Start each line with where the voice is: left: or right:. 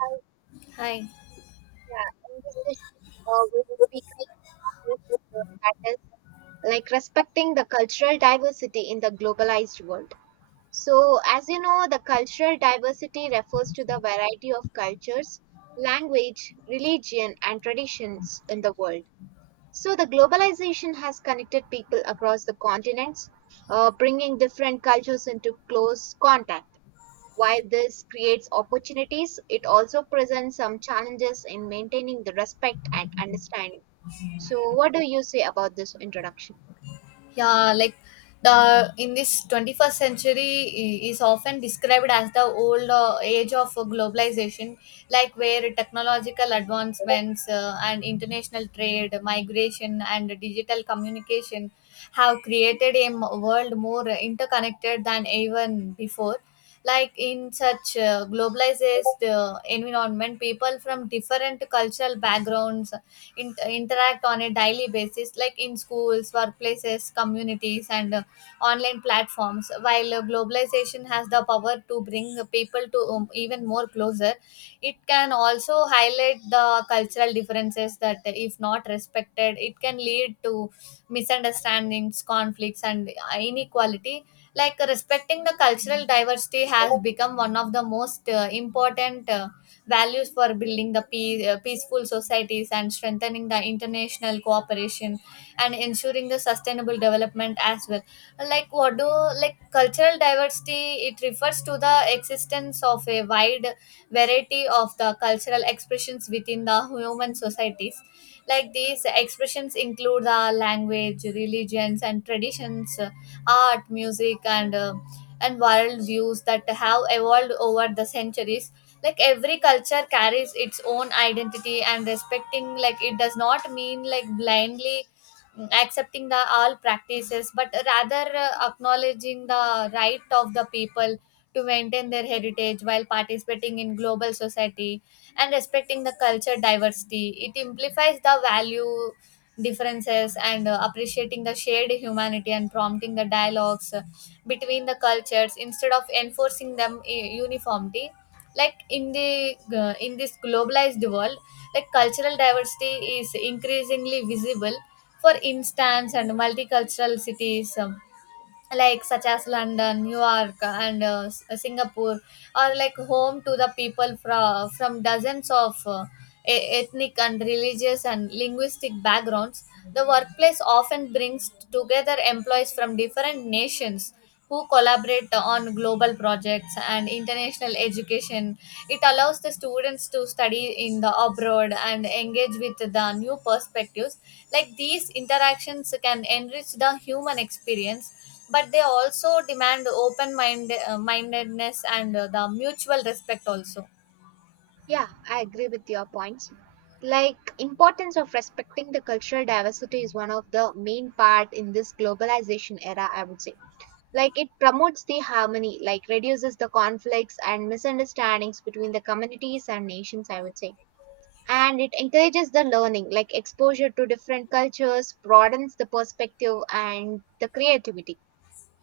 right: Hi,
left: Hi.
right: yeah, in this session, we will speak about a topic, that is like respecting the cultural diversity in the globalized world. So, as you know, the cultural diversity refers to the variety of cultures, language, religion, and traditions in the world. So, the globalization has connected people across the continents, bringing different cultures into close contact. While this creates opportunities, it also presents some challenges in maintaining the respect and understanding. So, what do you say about this introduction?
left: Yeah, like the in this 21st century is often described as the old age of globalization, like where technological advancements and international trade, migration, and digital communication have created a world more interconnected than even before. Like in such globalized environment, people from different cultural backgrounds interact on a daily basis, like in schools, workplaces, communities, and online platforms. While globalization has the power to bring people to, even more closer, it can also highlight the cultural differences that, if not respected, it can lead to misunderstandings, conflicts, and inequality. Like respecting the cultural diversity has become one of the most important values for building the peace, peaceful societies, and strengthening the international cooperation and ensuring the sustainable development as well. Like what do, like cultural diversity, it refers to the existence of a wide variety of the cultural expressions within the human societies. Like these expressions include the language, religions, and traditions, art, music, and world views that have evolved over the centuries. Like every culture carries its own identity, and respecting, like, it does not mean like blindly accepting the all practices, but rather acknowledging the right of the people to maintain their heritage while participating in global society. And respecting the culture diversity, it amplifies the value differences and appreciating the shared humanity and prompting the dialogues between the cultures instead of enforcing them uniformity. Like in the in this globalized world, like cultural diversity is increasingly visible. For instance, and multicultural cities, like such as London, New York, and Singapore, are like home to the people from dozens of ethnic and religious and linguistic backgrounds. The workplace often brings together employees from different nations who collaborate on global projects and international education. It allows the students to study in the abroad and engage with the new perspectives. Like these interactions can enrich the human experience, but they also demand open mindedness and the mutual respect also.
right: Yeah, I agree with your points. Like importance of respecting the cultural diversity is one of the main part in this globalization era, I would say. Like it promotes the harmony, like reduces the conflicts and misunderstandings between the communities and nations, I would say, and it encourages the learning like exposure to different cultures broadens the perspective and the creativity,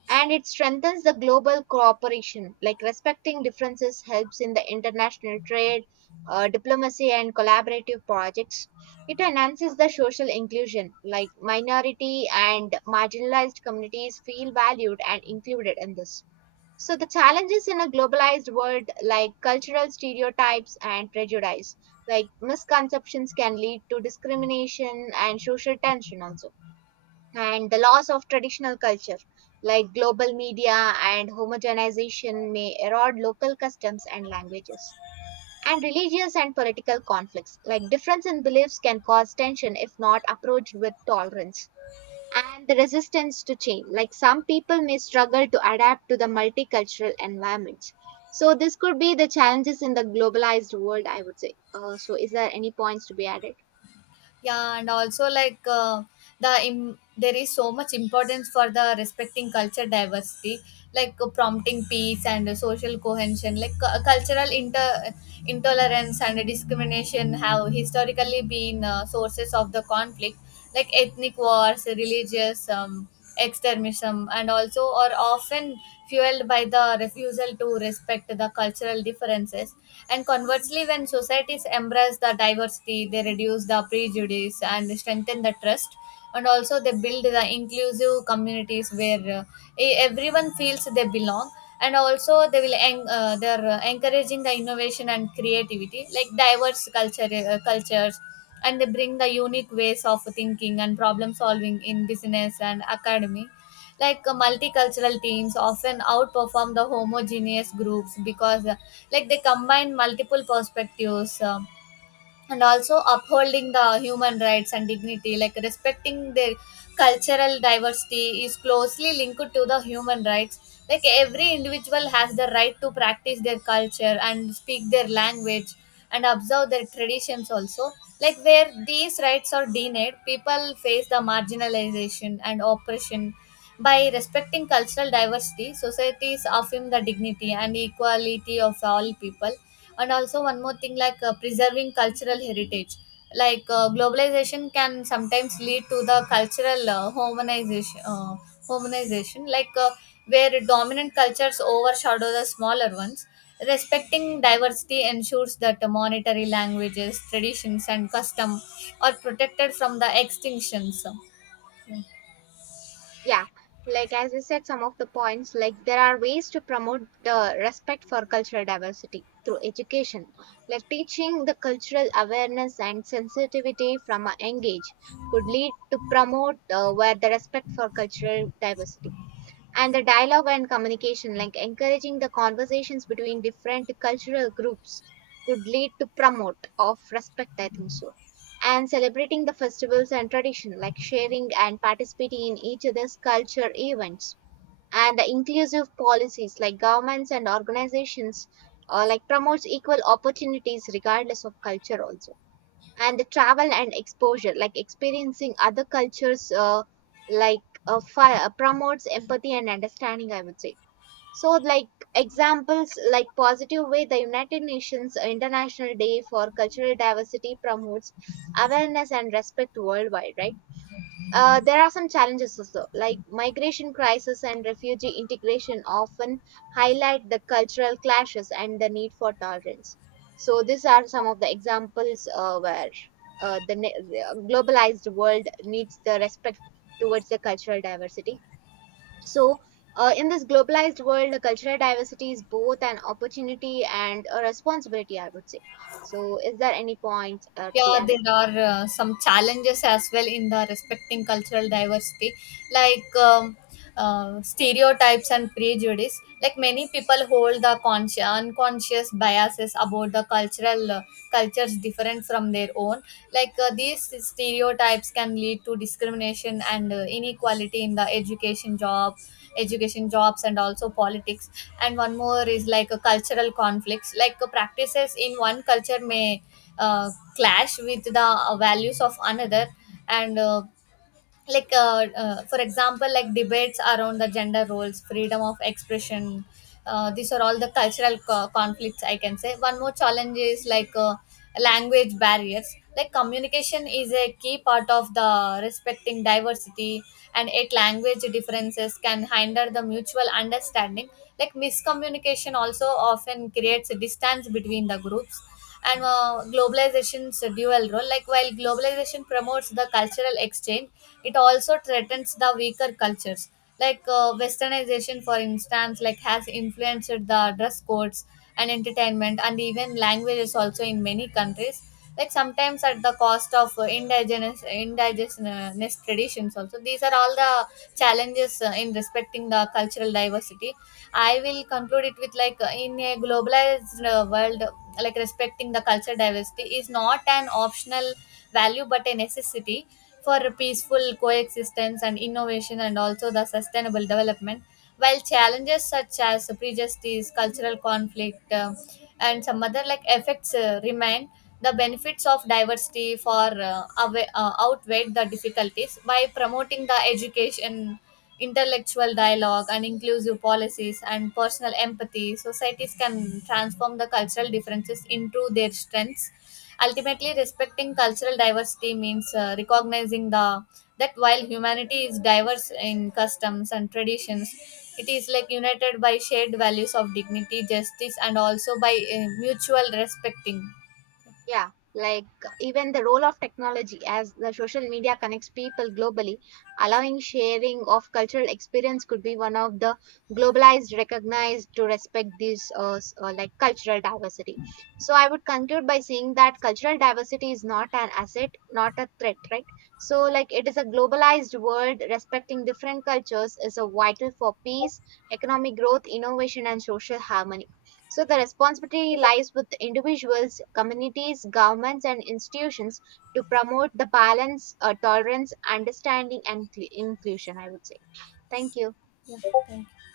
right: and it strengthens the global cooperation like respecting differences helps in the international trade, diplomacy and collaborative projects. It enhances the social inclusion like minority and marginalized communities feel valued and included in this. So, the challenges in a globalized world, like cultural stereotypes and prejudice, like misconceptions, can lead to discrimination and social tension also. And the loss of traditional culture, like global media and homogenization, may erode local customs and languages. And religious and political conflicts, like difference in beliefs, can cause tension if not approached with tolerance and the resistance to change. Like some people may struggle to adapt to the multicultural environments. So this could be the challenges in the globalized world, I would say. So is there any points to be added?
left: Yeah, and also like there is so much importance for the respecting culture diversity, like prompting peace and social cohesion, like cultural intolerance and discrimination have historically been sources of the conflict, like ethnic wars, religious extremism, and also are often fueled by the refusal to respect the cultural differences. And conversely, when societies embrace the diversity, they reduce the prejudice and strengthen the trust, and also they build the inclusive communities where everyone feels they belong. And also they will en- they're encouraging the innovation and creativity, like diverse cultures, and they bring the unique ways of thinking and problem solving in business and academy. Like multicultural teams often outperform the homogeneous groups because like they combine multiple perspectives. And also upholding the human rights and dignity, like respecting their cultural diversity is closely linked to the human rights. Like every individual has the right to practice their culture and speak their language and observe their traditions also. Like where these rights are denied, people face the marginalization and oppression. By respecting cultural diversity, societies affirm the dignity and equality of all people. And also one more thing, like preserving cultural heritage. Like globalization can sometimes lead to the cultural homogenization, like where dominant cultures overshadow the smaller ones. Respecting diversity ensures that the monetary languages, traditions, and custom are protected from the extinctions. Yeah.
right: Yeah, like as I said, some of the points like there are ways to promote the respect for cultural diversity through education, like teaching the cultural awareness and sensitivity from a young age could lead to promote where the respect for cultural diversity, and the dialogue and communication like encouraging the conversations between different cultural groups could lead to promote of respect, I think so. And celebrating the festivals and tradition like sharing and participating in each other's culture events, and the inclusive policies like governments and organizations, like promotes equal opportunities regardless of culture also, and the travel and exposure like experiencing other cultures, like promotes empathy and understanding, I would say. So like examples like positive way, the United Nations International Day for Cultural Diversity promotes awareness and respect worldwide, right? There are some challenges also, like migration crisis and refugee integration often highlight the cultural clashes and the need for tolerance. So these are some of the examples where the globalized world needs the respect towards the cultural diversity. So in this globalized world, the cultural diversity is both an opportunity and a responsibility, I would say. So is there any point to be
left: Yeah,
right: added?
left: there are some challenges as well in the respecting cultural diversity, like stereotypes and prejudice. Like many people hold the conscious, unconscious biases about the cultural cultures different from their own. Like these stereotypes can lead to discrimination and inequality in education jobs, and also politics. And one more is like a cultural conflicts. Like practices in one culture may uh, clash with the values of another, and for example, like debates around the gender roles, freedom of expression, these are all the cultural conflicts, I can say. One more challenge is like language barriers. Like communication is a key part of the respecting diversity, and yet language differences can hinder the mutual understanding. Like miscommunication also often creates a distance between the groups. And globalization's dual role, like while globalization promotes the cultural exchange, it also threatens the weaker cultures. Like westernization, for instance, like has influenced the dress codes and entertainment and even languages also in many countries, like sometimes at the cost of indigenous traditions also. These are all the challenges in respecting the cultural diversity. I will conclude it with, like in a globalized world, like respecting the cultural diversity is not an optional value but a necessity for peaceful coexistence and innovation and also the sustainable development. While challenges such as prejudice, cultural conflict, and some other like effects remain, the benefits of diversity outweigh the difficulties. By promoting the education, intellectual dialogue, and inclusive policies and personal empathy, societies can transform the cultural differences into their strengths. Ultimately, respecting cultural diversity means recognizing the that while humanity is diverse in customs and traditions, it is like united by shared values of dignity, justice, and also by mutual respecting.
right: Yeah, like even the role of technology as the social media connects people globally, allowing sharing of cultural experience could be one of the globalized recognized to respect these like cultural diversity. So I would conclude by saying that cultural diversity is not an asset, not a threat, right? So like it is a globalized world, respecting different cultures is a vital for peace, economic growth, innovation and social harmony. So the responsibility lies with individuals, communities, governments, and institutions to promote the balance, tolerance, understanding, and inclusion, I would say. Thank you.
left: Yeah, thank you.